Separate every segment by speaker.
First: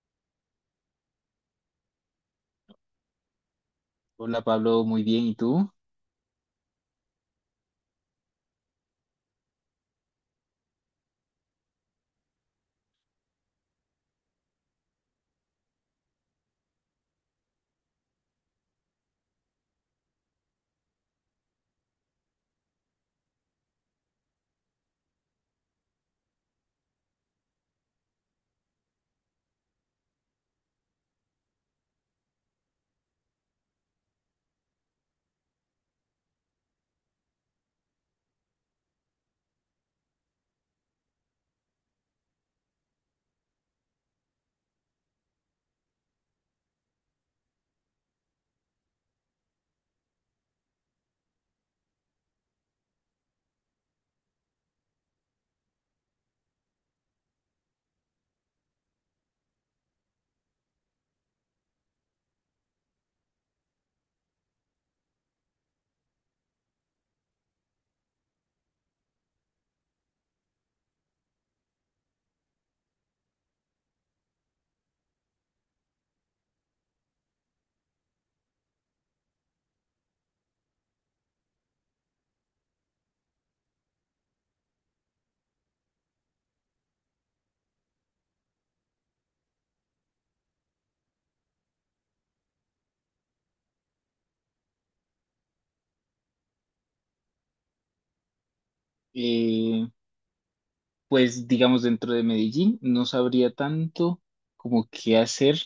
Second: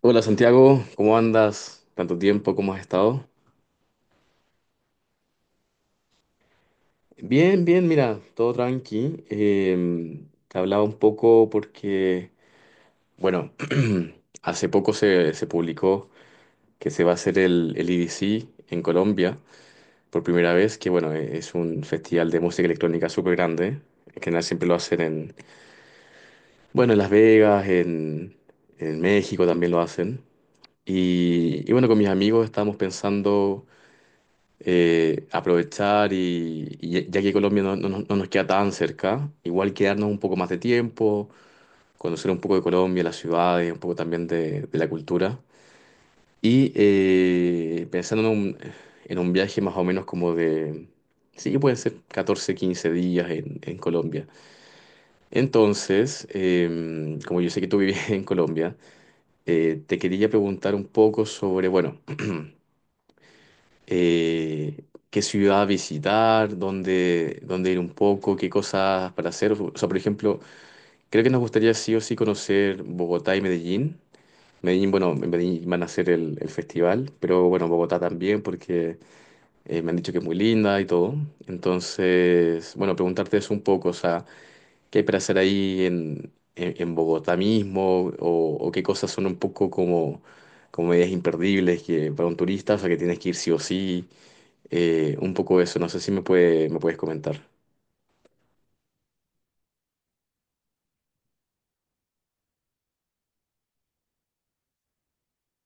Speaker 1: Hola Santiago, ¿cómo andas? ¿Tanto tiempo? ¿Cómo has estado?
Speaker 2: Hola Pablo, muy bien. ¿Y tú?
Speaker 1: Bien, bien, mira, todo tranqui. Te hablaba un poco porque, bueno, hace poco se publicó que se va a hacer el EDC en Colombia por primera vez, que bueno, es un festival de música electrónica súper grande. En general siempre lo hacen en, bueno, en Las Vegas, en México también lo hacen. Y bueno, con mis amigos estábamos pensando aprovechar y, y ya que Colombia no, no nos queda tan cerca, igual quedarnos un poco más de tiempo, conocer un poco de Colombia, las ciudades, un poco también de la cultura. Y pensando en un viaje más o menos como de, sí, pueden ser 14 15 días en Colombia. Entonces, como yo sé que tú vives en Colombia, te quería preguntar un poco sobre, bueno, qué ciudad visitar, dónde, dónde ir un poco, qué cosas para hacer. O sea, por ejemplo, creo que nos gustaría sí o sí conocer Bogotá y Medellín. Medellín, bueno, en Medellín van a hacer el festival, pero bueno, Bogotá también porque me han dicho que es muy linda y todo. Entonces, bueno, preguntarte eso un poco, o sea, ¿qué hay para hacer ahí en Bogotá mismo? ¿O, o qué cosas son un poco como, como medidas imperdibles que para un turista, o sea, que tienes que ir sí o sí? Un poco eso, no sé si me me puedes comentar.
Speaker 2: Eh, pues digamos dentro de Medellín no sabría tanto como qué hacer.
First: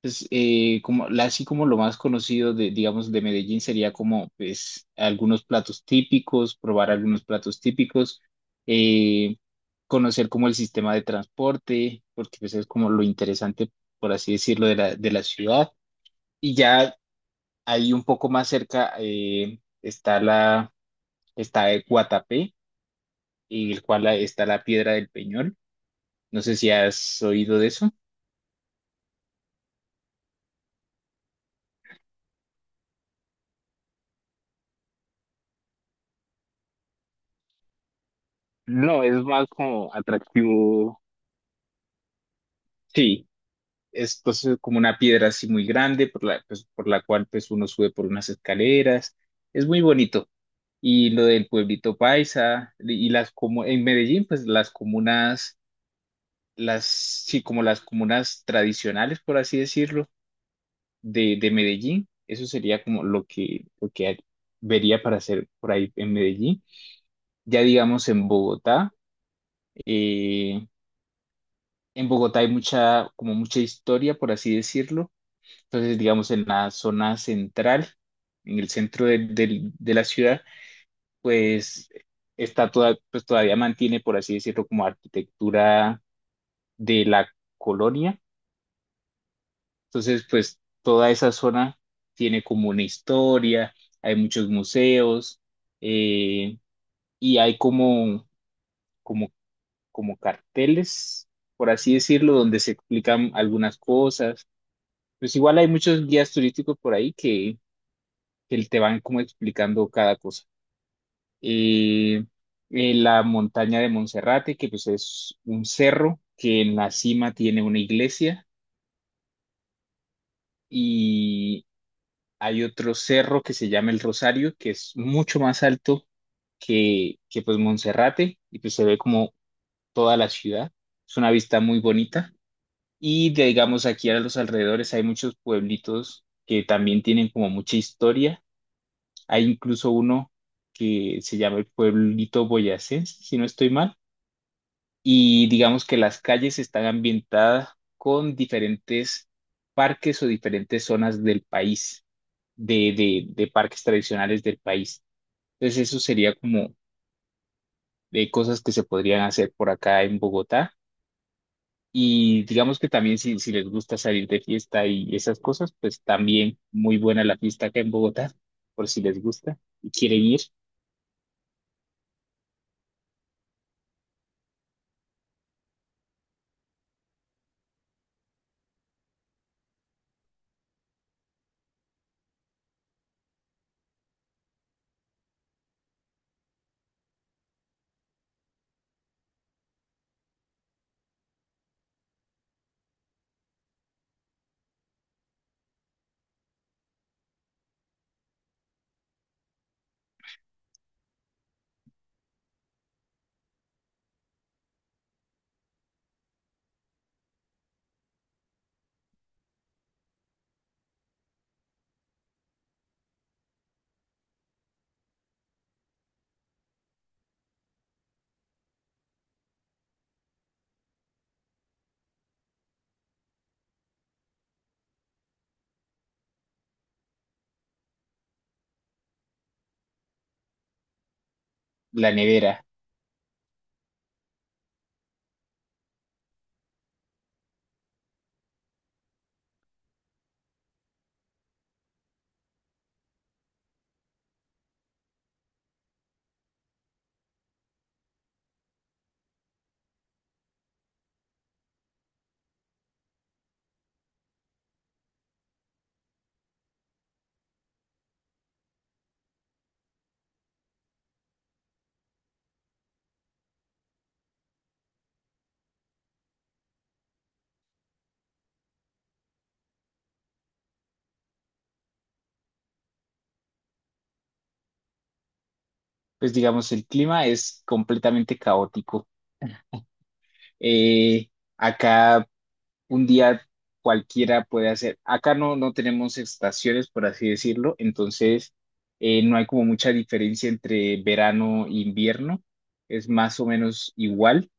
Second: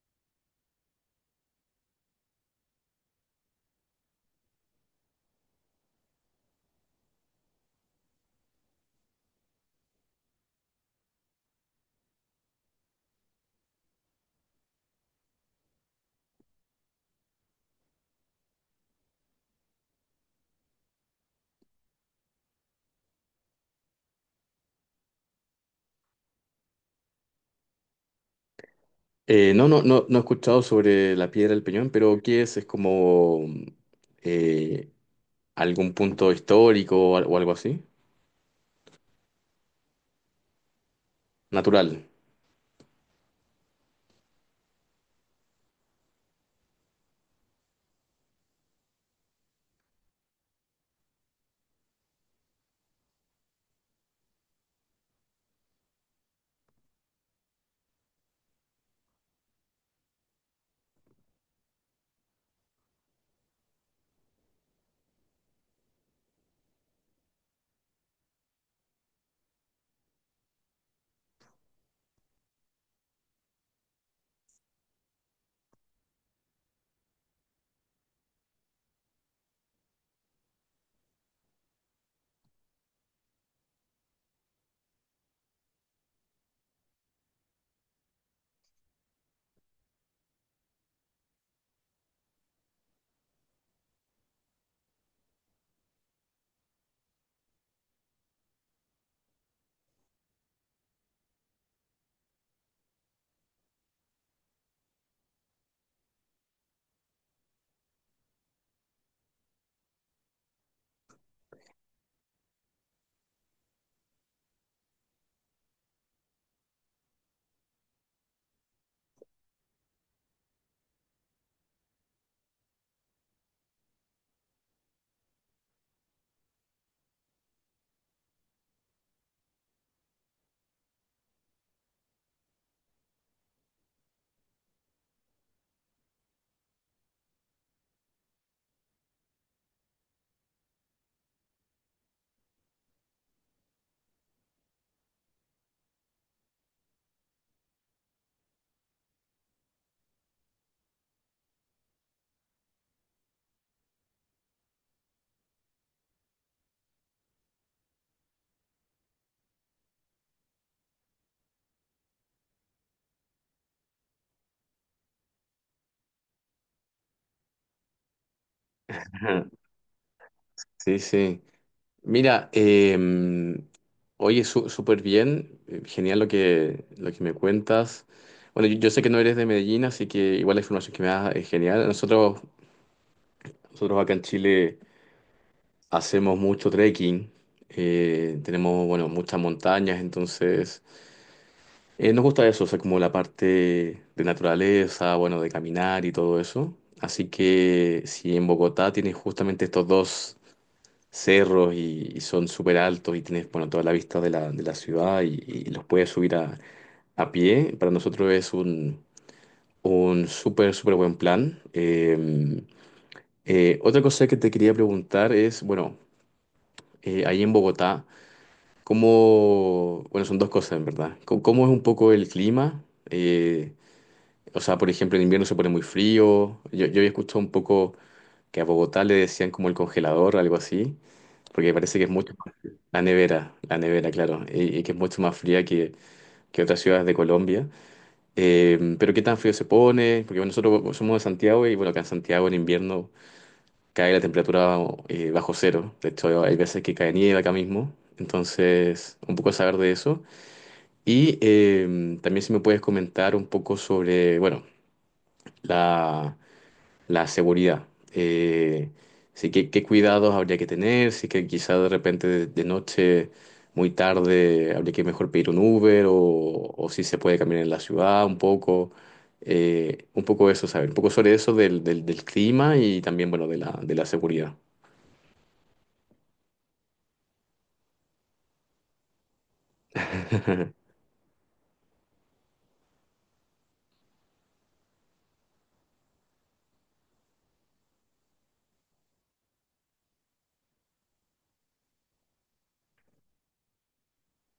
Speaker 2: Pues como así como lo más conocido de digamos de Medellín sería como pues algunos platos típicos, probar algunos platos típicos, eh, conocer como el sistema de transporte, porque pues es como lo interesante por así decirlo de la ciudad. Y ya ahí un poco más cerca está la está Guatapé, en el cual está la Piedra del Peñol. No sé si has oído de eso.
Speaker 1: No, no, no, no he escuchado sobre la Piedra del Peñón, pero ¿qué es? ¿Es como eh, algún punto histórico o algo así?
Speaker 2: No, es más como atractivo.
Speaker 1: Natural.
Speaker 2: Sí, es pues, como una piedra así muy grande por la, pues, por la cual pues, uno sube por unas escaleras. Es muy bonito. Y lo del pueblito paisa y las como en Medellín, pues las comunas, las sí, como las comunas tradicionales, por así decirlo, de Medellín. Eso sería como lo que vería para hacer por ahí en Medellín. Ya digamos eh, en Bogotá hay mucha, como mucha historia, por así decirlo. Entonces, digamos en la zona central, en el centro de, de la ciudad, pues está toda, pues todavía mantiene, por así decirlo, como arquitectura de la colonia. Entonces, pues toda esa zona tiene como una historia, hay muchos museos, eh, y hay como, como como carteles, por así decirlo, donde se explican algunas cosas. Pues igual hay muchos guías turísticos por ahí que te van como explicando cada cosa. Eh, la montaña de Monserrate, que pues es un cerro que en la cima tiene una iglesia, y hay otro cerro que se llama el Rosario, que es mucho más alto que pues Monserrate, y pues se ve como toda la ciudad. Es una vista muy bonita. Y digamos, aquí a los alrededores hay muchos pueblitos que también tienen como mucha historia. Hay incluso uno que se llama el pueblito boyacense, si no estoy mal. Y digamos que las calles están ambientadas con diferentes parques o diferentes zonas del país, de parques tradicionales del país. Entonces eso sería como de cosas que se podrían hacer por acá en Bogotá. Y digamos que también si, si les gusta salir de fiesta y esas cosas, pues también muy buena la fiesta acá en Bogotá, por si les
Speaker 1: Ajá.
Speaker 2: gusta y quieren ir.
Speaker 1: Sí, sí. Mira, oye, súper bien, genial lo que me cuentas. Bueno, yo sé que no eres de Medellín, así que igual la información que me das es genial. Nosotros acá en Chile... Hacemos mucho trekking, tenemos, bueno, muchas montañas, entonces nos gusta eso, o sea, como la parte de naturaleza, bueno, de caminar y todo eso. Así que si en Bogotá tienes justamente estos dos cerros y son súper altos y tienes, bueno, toda la vista de de la ciudad y los puedes subir a pie, para nosotros es un súper, súper buen plan. Otra cosa que te quería preguntar es, bueno, ahí en Bogotá, ¿cómo, bueno, son dos cosas en verdad? ¿Cómo, cómo es un poco el clima? Eh, o sea, por ejemplo, en invierno se pone muy frío. Yo había escuchado un poco que a Bogotá le decían como el congelador, algo así, porque parece que es
Speaker 2: La
Speaker 1: mucho más...
Speaker 2: nevera,
Speaker 1: La nevera, claro, y que es mucho más fría que otras ciudades de Colombia. Pero ¿qué tan frío se pone? Porque bueno, nosotros somos de Santiago y bueno, acá en Santiago en invierno cae la temperatura bajo cero. De hecho, hay veces que cae nieve acá mismo. Entonces, un poco saber de eso. Y también si me puedes comentar un poco sobre, bueno, la, la seguridad. Eh, sí, qué, qué cuidados habría que tener, si que quizá de repente de noche, muy tarde, habría que mejor pedir un Uber o si se puede caminar en la ciudad un poco. Un poco eso, saber, un poco sobre eso del clima y también, bueno, de de la seguridad.
Speaker 2: pues digamos el clima es completamente caótico. Eh, acá un día cualquiera puede hacer, acá no, no tenemos estaciones, por así decirlo, entonces no hay como mucha diferencia entre verano e invierno, es más o menos igual.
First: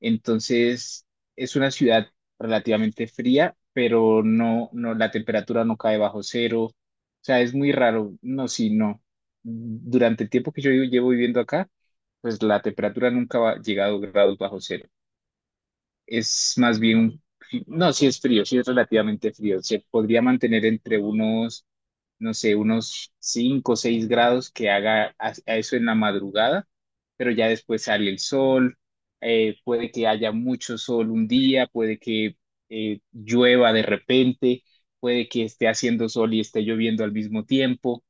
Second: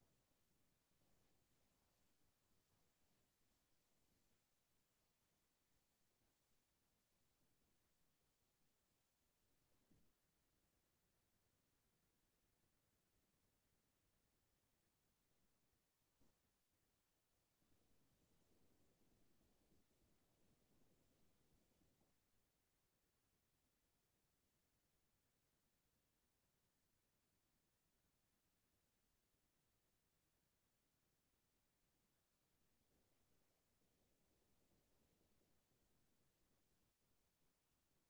Speaker 2: Entonces, es una ciudad relativamente fría, pero no, no, la temperatura no cae bajo cero. O sea, es muy raro. No, sí, no. Durante el tiempo que yo llevo viviendo acá, pues la temperatura nunca ha llegado a grados bajo cero, es más bien, un no, sí es frío, sí es relativamente frío. Se podría mantener entre unos, no sé, unos 5 o 6 grados que haga a eso en la madrugada, pero ya después sale el sol. Puede que haya mucho sol un día, puede que llueva de repente, puede que esté haciendo sol y esté lloviendo al mismo tiempo.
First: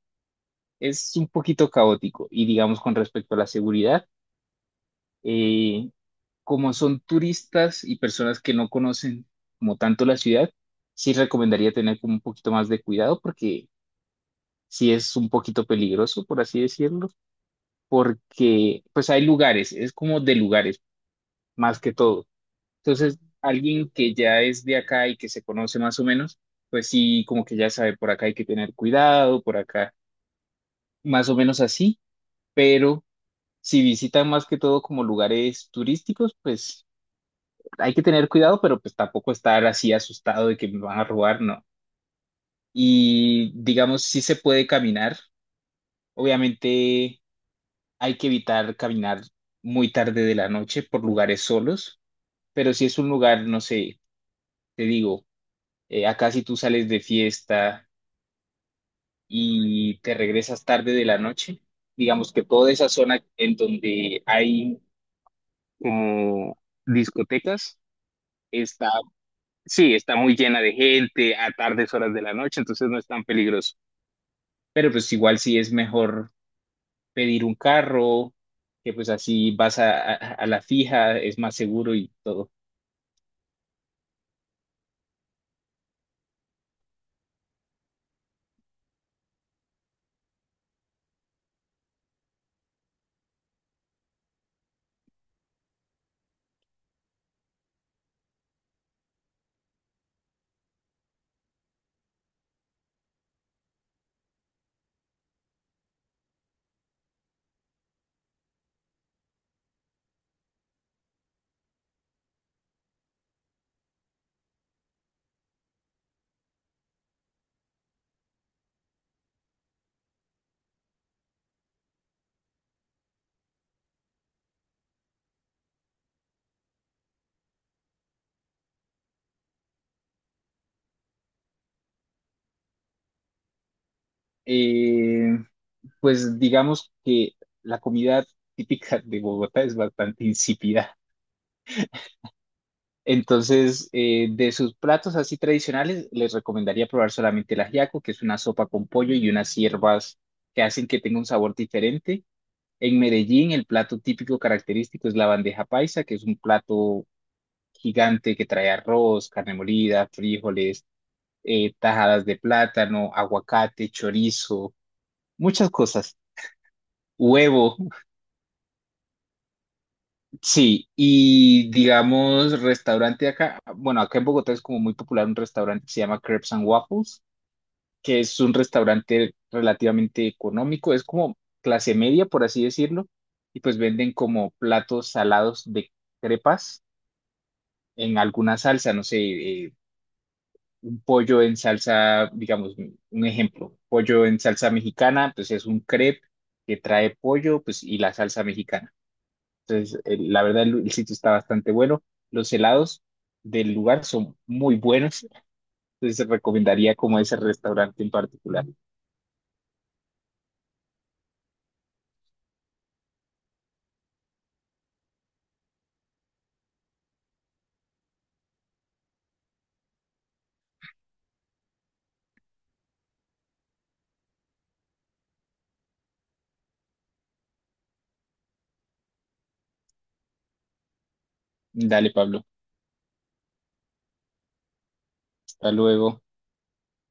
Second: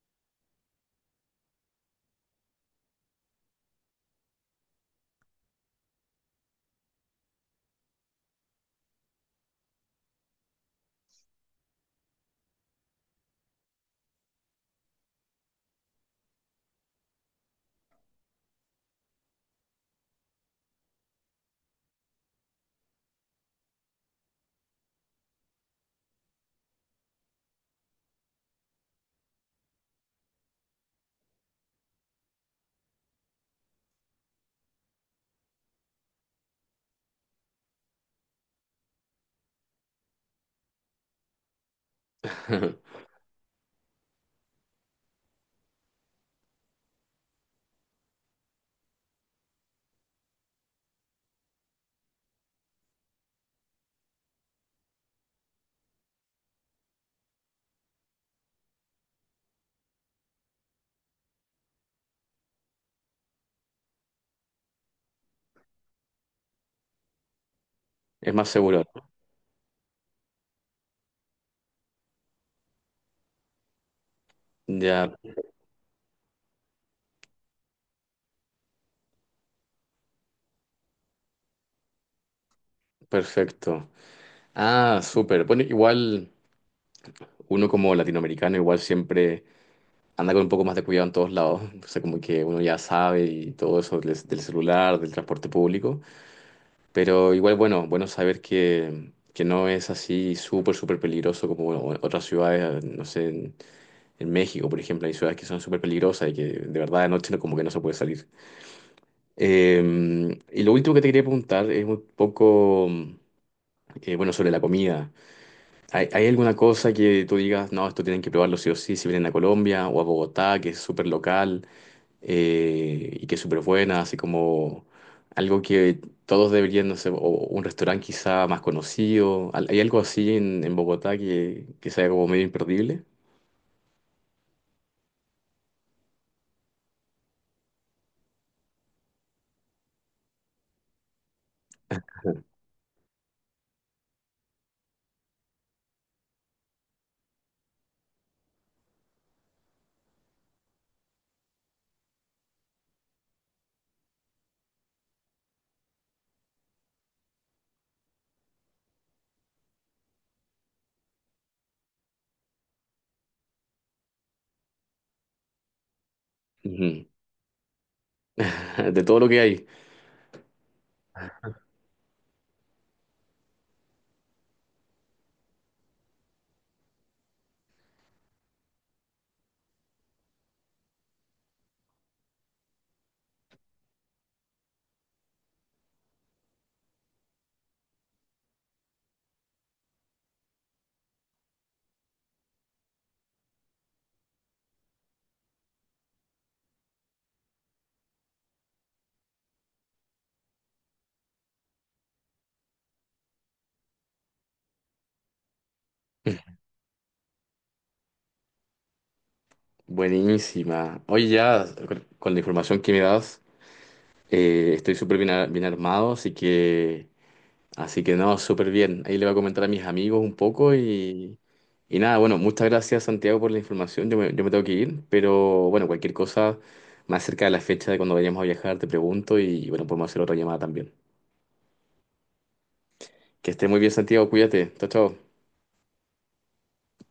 Speaker 2: Es un poquito caótico. Y digamos con respecto a la seguridad, eh, como son turistas y personas que no conocen como tanto la ciudad, sí recomendaría tener como un poquito más de cuidado, porque sí es un poquito peligroso, por así decirlo, porque pues hay lugares, es como de lugares más que todo. Entonces, alguien que ya es de acá y que se conoce más o menos, pues sí, como que ya sabe, por acá hay que tener cuidado, por acá, más o menos así, pero si visitan más que todo como lugares turísticos, pues hay que tener cuidado, pero pues tampoco estar así asustado de que me van a robar, no. Y digamos, sí se puede caminar. Obviamente hay que evitar caminar muy tarde de la noche por lugares solos, pero si es un lugar, no sé, te digo, acá si tú sales de fiesta y te regresas tarde de la noche, digamos que toda esa zona en donde hay como discotecas
Speaker 1: Es más seguro.
Speaker 2: está, sí, está muy llena de gente a tardes horas de la noche, entonces no es tan peligroso. Pero
Speaker 1: Ya,
Speaker 2: pues igual sí es mejor pedir un carro, que pues así vas a, a la fija, es más seguro y todo.
Speaker 1: perfecto. Ah, súper. Bueno, igual, uno como latinoamericano igual siempre anda con un poco más de cuidado en todos lados, o sea, como que uno ya sabe y todo eso del celular, del transporte público, pero igual bueno, bueno saber que no es así súper, súper peligroso como bueno, otras ciudades, no sé, en México, por ejemplo, hay ciudades que son súper peligrosas y que de verdad de noche como que no se puede salir. Y lo último que te quería preguntar es un poco, bueno, sobre la comida. ¿Hay, hay alguna cosa que tú digas, no, esto tienen que probarlo sí o sí, si vienen a Colombia o a Bogotá, que es súper local y que es súper buena, así como algo que todos deberían, no sé, o un restaurante quizá más conocido? Hay algo así en Bogotá que sea como medio imperdible?
Speaker 2: Eh, pues digamos que la comida típica de Bogotá es bastante insípida. Entonces, de sus platos así tradicionales, les recomendaría probar solamente el ajiaco, que es una sopa con pollo y unas hierbas que hacen que tenga un sabor diferente. En Medellín, el plato típico característico es la bandeja paisa, que es un plato gigante que trae arroz, carne molida, frijoles, tajadas de plátano, aguacate, chorizo, muchas cosas.
Speaker 1: Ujú.
Speaker 2: Huevo,
Speaker 1: De todo lo que hay.
Speaker 2: sí, y digamos, restaurante acá, bueno, acá en Bogotá es como muy popular un restaurante que se llama Crepes and Waffles, que es un restaurante relativamente económico, es como clase media, por así decirlo, y pues venden como platos salados de crepas en alguna salsa, no sé, eh, un pollo en salsa, digamos, un ejemplo, pollo en salsa mexicana, pues es un crepe que trae pollo, pues y la salsa mexicana. Entonces, la verdad, el sitio está bastante bueno. Los helados del lugar son muy buenos, entonces recomendaría como ese restaurante en particular.
Speaker 1: Buenísima. Oye, ya con la información que me das, estoy súper bien, bien armado, así que... Así que no, súper bien. Ahí le voy a comentar a mis amigos un poco y nada, bueno, muchas gracias Santiago por la información. Yo me tengo que ir, pero bueno, cualquier cosa más cerca de la fecha de cuando vayamos a viajar, te pregunto y bueno, podemos hacer otra llamada también.
Speaker 2: Dale, Pablo,
Speaker 1: Que esté muy bien Santiago, cuídate. Chao, chao.
Speaker 2: hasta luego.